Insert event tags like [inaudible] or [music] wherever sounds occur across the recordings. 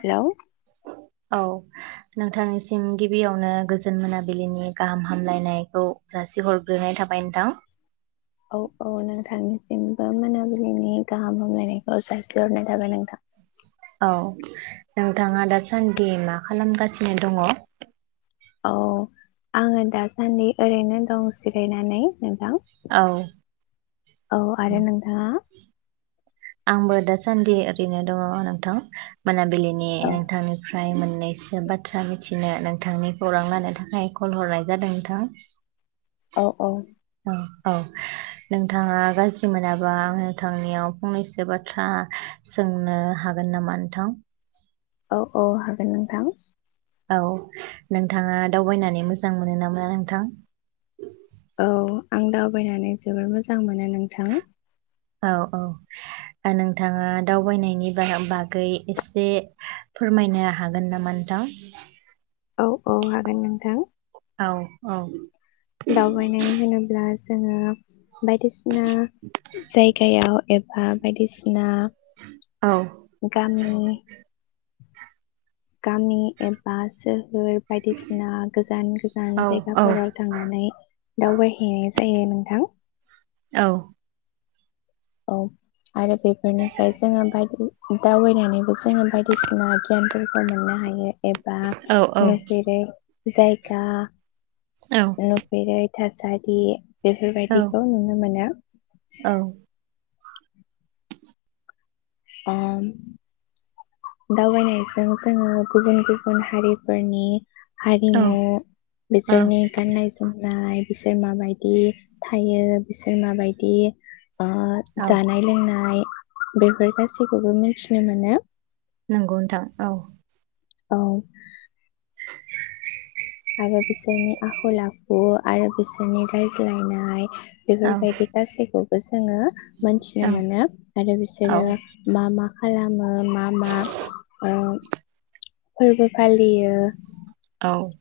Hello औ नोंथांनिसिम गिबियावनो गोजोन मोनाबिलिनि गाहाम हामलायनायखौ जासिहरग्रोनाय थाबाय नोंथां जेनेबा मोनाबिलिनि गाहाम हामलायखौ जासि हरनाय थाबाय नोंथां औ नोंथाङा दासान्दि मा खालामगासिनो दङ? औ आङो दासान्दि ओरैनो दं जिरायनानै नोंथां औ आरो नोंथाङा? आंबो दासान्दि ओरैनो दङ नोंथां मोनाबिलि औ नोंथांनिफ्राय मोन नैसो बाथ्रा मिथिनो नोंथांनि खौरां लानो थाखाय कल हरनाय जादों नोंथां औ औ औ औ नोंथाङा गाज्रि मोनाबा आं नोंथांनियाव फंनैसो एसे बाथ्रा सोंनो हागोन नामा नोंथां? औ औ हागोन नोंथां औ नोंथाङा दावबायनानै मोजां मोनो नामा नोंथां? औ आं दावबायनानै जोबोर मोजां मोनो नोंथां औ औ नोंथाङा दावबायनायनि बागै एसे फोरमायनो हागोन नामा नोंथां? औ औ हागोन नोंथां औ औ दावबायनाय होनोब्ला जोङो बायदिसिना जायगायाव एबा बायदिसिना औ गामि गामि एबा सो होर बायदिसिना गोजान-गोजान औ जायगाफोराव थांनानै दावबायहैनाय जायो न नोंथां औ औ आरो बेफोरनिफ्राय जोङो बायदि दावबायनानै बो जोङो बायदिसिना गियान फोरखौ मोननो हायो एबा औ नुफेरै जायगा नुफेरै थासारि औ बेफोरबायदिखौ नुनो मोनो ओ दावबायनायजों जोङो गुबुन-गुबुन हारिफोरनि औ हारिमु औ बिसोरनि गाननाय जोमनाय बिसोर माबायदि थायो बिसोर माबायदि अ औ जानाय लोंनाय बेफोर गासि गाससिखौबो मिथिनो मोनो नंगौ नोंथां औ औ [inaudible] आरो बिसोरनि आखल आखु आरो बिसोरनि रायज्लायनाय औ बेफोर बायायदि गाासैखौ जोङो मोनथिनो औ मोनो आरो औ बिसोरो मा-मा खालामो मा-मा ओ फोरबो फालियो। औ।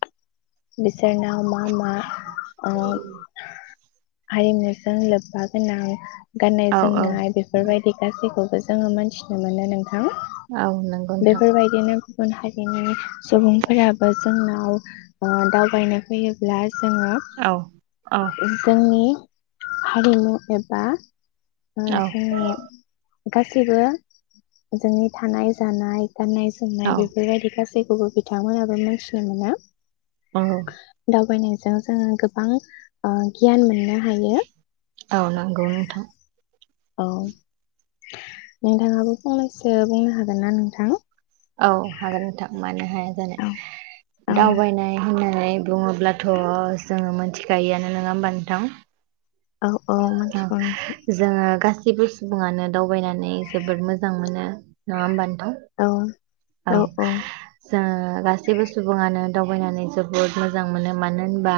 बिसोरनाव मा मा-मा ओ। आयेजोंसो लोब्बा गोनां। गाननाय औ औ जोमनाय बेफोरबायदि गासैखौबो। जोङो मोनथिनो मोनो नों थां औ नंगौ नोंथां बेफोर बायदिनो। गुबुन हारिनि। सुबुंफोराबो जोंनो। औ। ओ दावबायनो फैयोब्ला। जोङो। औ औ ए जोंनि हारिमु एबा ओ जोंनि गासैबो जोंनि थानाय-जानाय। औ गान्नाय-जोमनाय बेफोरबायदि गासै जेखौबो बिथांमोनाबो मोनथिनो मोना। दावबायनो। जों जोङो गोबां। अ गियान मोन्नो हा औ नोंगौ नोंथां। औ। नोंथाङाबो फंनैसो बुंनो हागोन ना नोंथां? औ हागोन नोंथां मानो हायाजानो औ औ दावबायनाय होननानै बुङोब्लाथ' जोङो मोनथिखायोआनो नोङा होमबा नोंथां? औ औ मिथिगौ नोंथां जोङो गासै गेबो सुबुङानो दावबायनानै जोबोद मोजां मोनो नङा होमबा नो औ औ औ। जोङो गासैबो सुबुङानो दावबायनानै जोबोद मोजां मोनो मान मानो होनबा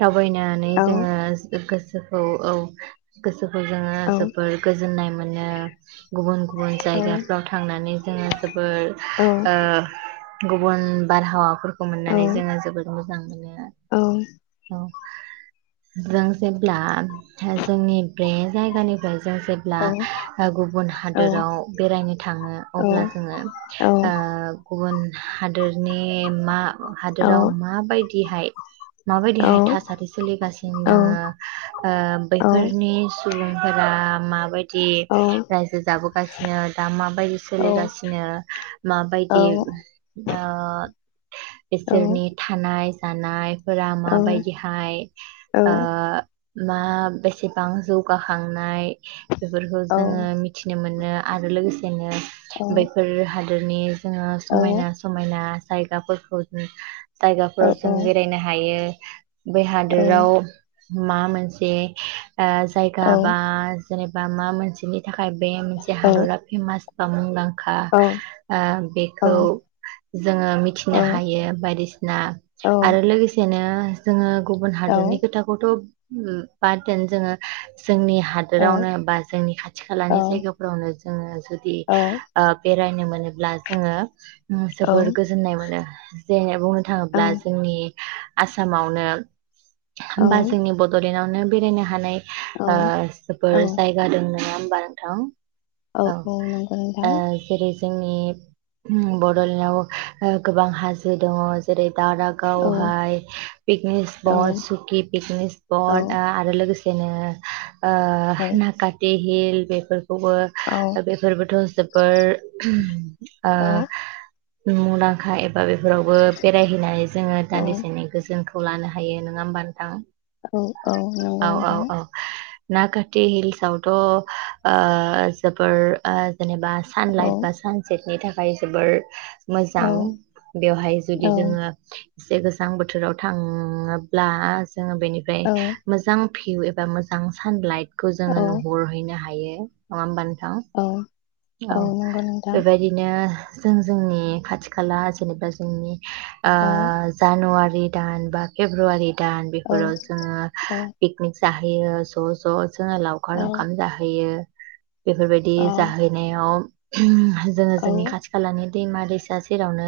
दावबायनानै औ जोङो सो गोस औ औ। गोसो जोङो औ जोबोर गोजोन्नाय मोन मोनो। गुबुन गुबुन औ जायगाफ्राव थांनानै जोङो जोबोर औ ओ गुबुन बारहावाफोरख खौ औ मोननानै जोङो जोबोद मोजां मोनो। औ जों जेब्ला जोंनि बे जायगानिफ्राय जों जेब्ला ओ गुबुन हादोराव बेरायनो थाङो अब्ला जोङो ओ गुबुन हादोरनि मा हादोराव माबायदिहाय माबायदिहाय थासारि सोलिगासिनो दोङो ओ बेफोरनि सो सुबुंफोरा माबाय दि रायजो जाबोगासिनो दा माबायदि औ औ सोलिगासिनो माबायदि औ औ ओ बिसोरनि थानाय जानाय फोरा माबायदिहाय ओ मा बेसेबां जौगाखांनाय बेफोरखौ जोङो मिथिनो मोनो आरो लोगोसेनो बैफोर हा हादरनि जोङो समायना समायना जायगाफोरखौ जों जायगाफोराव जों बेरायनो हायो हायो बे हादोराव मा मोनसे ओ जायगा बा जेनेबा मा मोनसेनि थाखाय थाखाय बे मोनसे हादरा फेमास बा मुंदां खा ओ बेखौ जोङो मिथिनो हायो बायदिसिना आरो लोगोसे सेनो जोङो गुबुन हादरनि खोथाखौथ बाथ दोन जोङो जोंनि हादोरावनो बा जोंनि खाथि खालानि जायगाफोरावनो ओ जुदि ओ बे बेरायनो मोनोब्ला जोङो जोबोर गोजोननाय मोनो [unintelligible] थाङोब्ला जोंनि आसामावनो होमबा जोंनि बदलेण्डआवनो बेरायनो हानाय ओ जोबोर जायगा दं नङा होमबा [unintelligible] नोंथां औ औ नंगौ ओ नोंथां। जेरै जोंनि बड'लेण्डआव ओ गोबां हाजो दङ जेरै दारागाव औ हाय पिकनिक औ स्पट, सुकि पिकनिक स्पट आ आरो लोगोसेनो ओ औ नाखाथि हिल बेफोर खौबो औ दा बेफोरबोथ' जोबोर ओ मुंदांखा ए बा बेफोरावबो बेरायहैनानै जोङो औ दान्दिसेनि जोंखौ लानो हायो नङा होमबा नोंथां? औ औ नंगौ नोंथां। नाकाटि हिल्सावथ' ओ जोबोर ओ जेनोबा औ सानलाइट बा सानसेट नि थाखाय जोबार औ मोजां बेवहाय जुदि औ जोङो एसे गोजां बो थोराव थाङोब्ला जोङो बेनिफ्राय औ मोजां भिउ एबा मोजां सानलाइट खौ जोङो औ नुहरहैनो हा यो नङा होमबा नों औ। औ नंगौ नोंथां बेबायदिनो [unintelligible] जों जोंनि खाथि खाला जेनोबा जोंनि ओ औ जानुवा रि दान बा फेब्रुवारि दान औ बेफोराव जोङो औ फिकनिक जाहैयो ज' ज' जोङो औ लावखार ओंखाम जाहैयो। बेफोरबायदि औ जाहै [unintelligible] जोङो औ जोंनि खाथि खालानि दैमा दैसा सेरावनो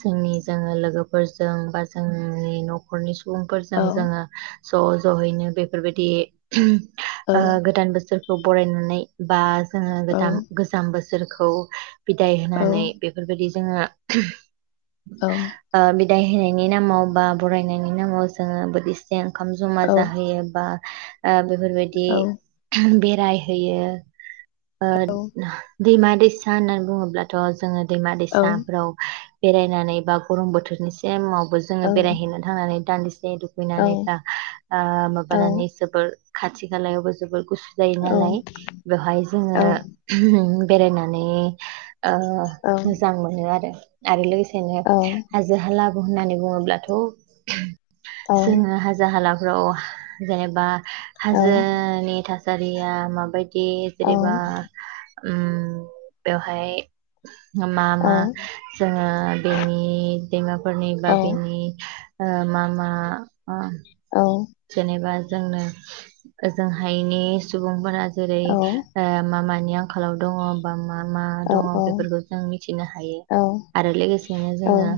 जोंनि जोङो लोगोफोरजों बा जोंनि न'खरनि सुबुंफोरजों जोङो। ज' ज'यैनो बेफोरबायदि औ गोदान बोसोर खौ बरायनानै बा जोङो औ गोदाम बोसोरखौ बिदाय होनानै औ बेफोरबायदि जोङा आ औ बि बिदाय होनायनि नामाव बा बरायनायनि नामाव जोङो बोदिसे जे ओंखाम औ जमा जाहैयोबा बेफोरबायदि औ बे राय होयो। औ आरो दैमा दैसा होननानै बुङोब्लाथ' जोङो दैमा दैसाफ्राव बेरायनानै बा गरम बोथोरनि सेमाव बो जोङो बेरायहैनो थांनानै दान्दि दुगैनानै बा ओ माबानानै जोबोर खाथि खालायावबो जोबोर गुसु जायो नालाय बेवहाय जोङो। उम बेरायनानै ओ मोजां मोनो आरो आरो लोगोसे थेलेब हाजो हाला होननानै बुङोब्लाथ' जोङो हाजो हाला राव जेनेबा हाजोनि थास सारिया माबाय दि जेरैबा उम बेवहाय मा मा जोङो बेनि दैमाफोरनि बा बेनि ओ मा मा मा जेनेबा जोंनो ओजों हायनि सुबुंफोरा जेरै ओ मा मा नि आंखालाव दङ बा मा मा दङ बेफोरखौ जों मिथिनो होयो औ आरो लोगोसेनो औ जोङो औ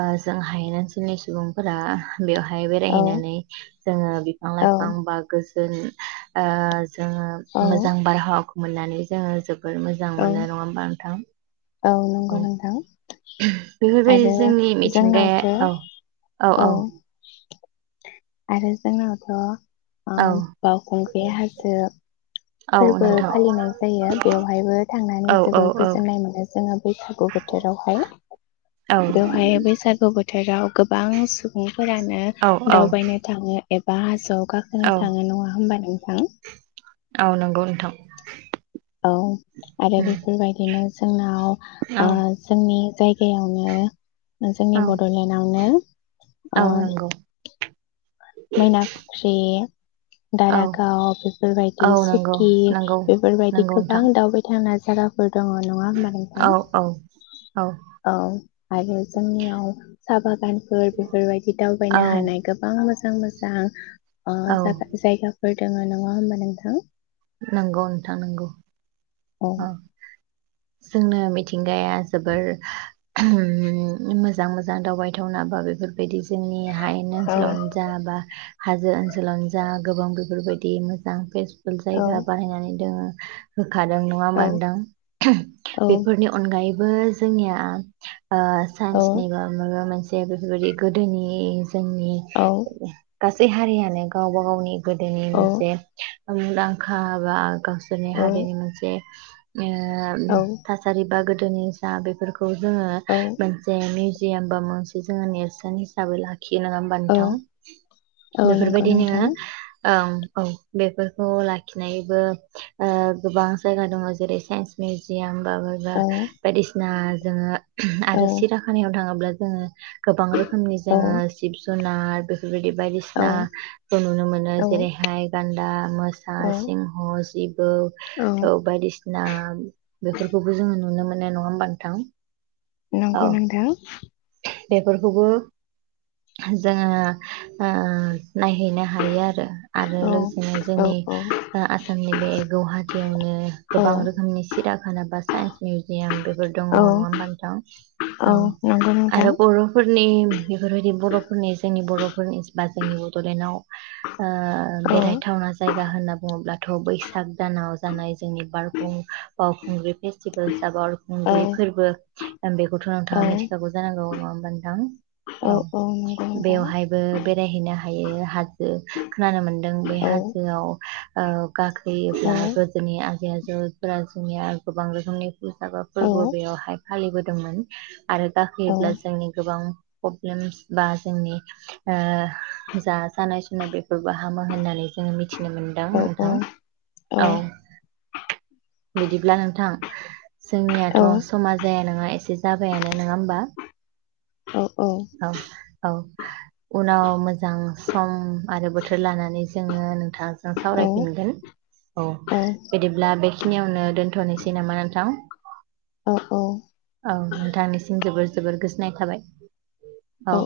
ओ जों हायेन ओनसोलनि सुबुंफोरा बेवहाय औ बेरायहैनानै जोङो बिफां औ लाइफां बा गो सो [unintelligible] ओ जोङो औ मोजां बारहाव मोननानै जोङो जोब बोर मोजां औ मोनो नङा होमबा नोंथां? नंगौ औ। नोंथां बेफोर बायदि आरो जोंनि मिथिंगाया जोंनावथो औ औ औ आरो जोंनावथ' अ औ बावखुंग्रि हाजो औ फोरबो नोंथां औ फालिनाय जायो बेवहायबो थांनानै औ औ जोबोर औ गोजोननाय मोनो जोङो बैसागु बोथोरावहाय औ बेवहाय बैसागु बो थोराव गोबां सुबुं फोरानो औ दावबायनो थाङो। एबा हाजोआव। गाखोनो औ थाङो नङा होनबा नोंथां? औ नंगौ नोंथां। औ आरो उम बेफोर बायदिनो। जोंनाव। औ ओं जोंनि। जायगायावनो। औ जोंनि बड'लेण्डआवनो। औ नंगौ मैना फख्रि। औ दारागाव बेफोर बायदि औ नंगौ सिकि नंगौ बेफोर बायदि नंगौ गोबां नोंथां दावबाय थावना [unintelligible] दङ नङा होनबा औ नोंथां? औ औ आरो जोंनियाव साहा बागानफोर बेफोर बायदि औ दावबायनो हानाय गोबां मोजां मोजां अ औ जागा जायगा फोर दोङो नङा होनबा नोंथां? नंगौ नोंथा नंगौ। औ। जोंनो मिथि गाया जोबोर ओम मोजां मोजां दावबायथावना बा बेफोर बायदि जोंनि हायेन औ ओनसोलावनो जाबा हाजो ओनसोलावनो जा गोबां बेफोर बायदि मोजां फेसबुक फुल जायगा बाहायनानै दोङो। [unintelligible] नोङा होनबा औ नोंथां औ बेफोरनि अनगायै बो जोंनिया ओ औ साइन्सनिबा माबा मोनसे जे बेफोर बायदि गोदोनि जोंनि औ गासै हारियानो गावबा गावनि गोदोनि औ जे मुंदांखा बा गाव सोरनि हारिनि औ मोनसे [unintelligible] ओम औ थासारिबा गो दिनै जा बेफोरखौ खौ जोङो मोनसे मिउ जियाम बा मोनसे जोङो नेरसोन हिसाबै ला खि नाङा होनबा औ नोंथां औ नंगौ बेफोरबायदिनो नोंथां ओम औ बेफोरखौ लाखिनायबो ओ गोबां जायगा दङ जेरै साइन्स मिउजियाम। बा बबेबा औ बायदिसिना जोङो औ आरो सिराखानायाव थाङोब्ला जोङो गोबां रोखोमनि औ जोङो जिब जुना र बे फोरबायदि औ बायदिसिनाखौ नुनो मोनो जेरैहाय गान्दा मोसा औ सिंह जिब बो औ बायदिसिना बेफोरखौबो जोङो नुनो मो नो नङा होमबा नोंथां? नंगौ औ नोंथां। बेफोरखौबो जोङो ओ नायहैनो हायो आरो आरो औ लोगोसेनो औ जोंनि औ ओ आसामनि बे गुवाहाटीयावनो औ गोबां रोखोमनि सिरियाखाना बा साइन्स मिउजियाम बेफोर दङ औ नङा होमबा नोंथां? नंगौ औ। नोंथां आरो बर'फोरनि बेफोरबायदि बर'फोरनि जोंनि बर'फोरनि बा जोंनि बड'लेण्डआव ओ औ बेरायथावना जाय होनना बुङोब्लाथ' बैसाग दानाव जानाय जोंनि बारखुं बावखुंग्रि फेस्टिभेल जा औ बावखुंग्रि फोरबो बेखौथ' औ नोंथाङा मिथिखागौ गौ नङा होनबा नोंथां? औ बेवहायबो बेरायहैनो हा हायो हा जो खोनानो मोनदों बै औ हाजोआव औ। औ गाखोयोब्ला गोदोनि आजै आजौ फोरा जोंनिया गोबां रोखोमनि मोसाग्रा औ फोरबो बेयावहाय फालिबोदोंमोन आरो औ गाखोयोब्ला जोंनि गोबां प्रब्लेमस बा जोंनि ओ जा सानाय सुनाय बेफोरबो हामो होननानै जोङो मिथिनो मोनदों औ औ नोंथां। औ। बिदिब्ला नोंथां जोंनियाथ' समा जाया नङा एसे जाबायानो नोङा होमबा? औ, औ, उनाव मोजां सम आरो बोथोर लानानै जोङो नोंथांजों सावरायफिनगोन। औ, बिदिब्ला बेखिनियावनो दोनथनोसै नामा नोंथां? औ नोंथांनि सिम जोबोर जोबोर गोजोननाय थाबाय। औ।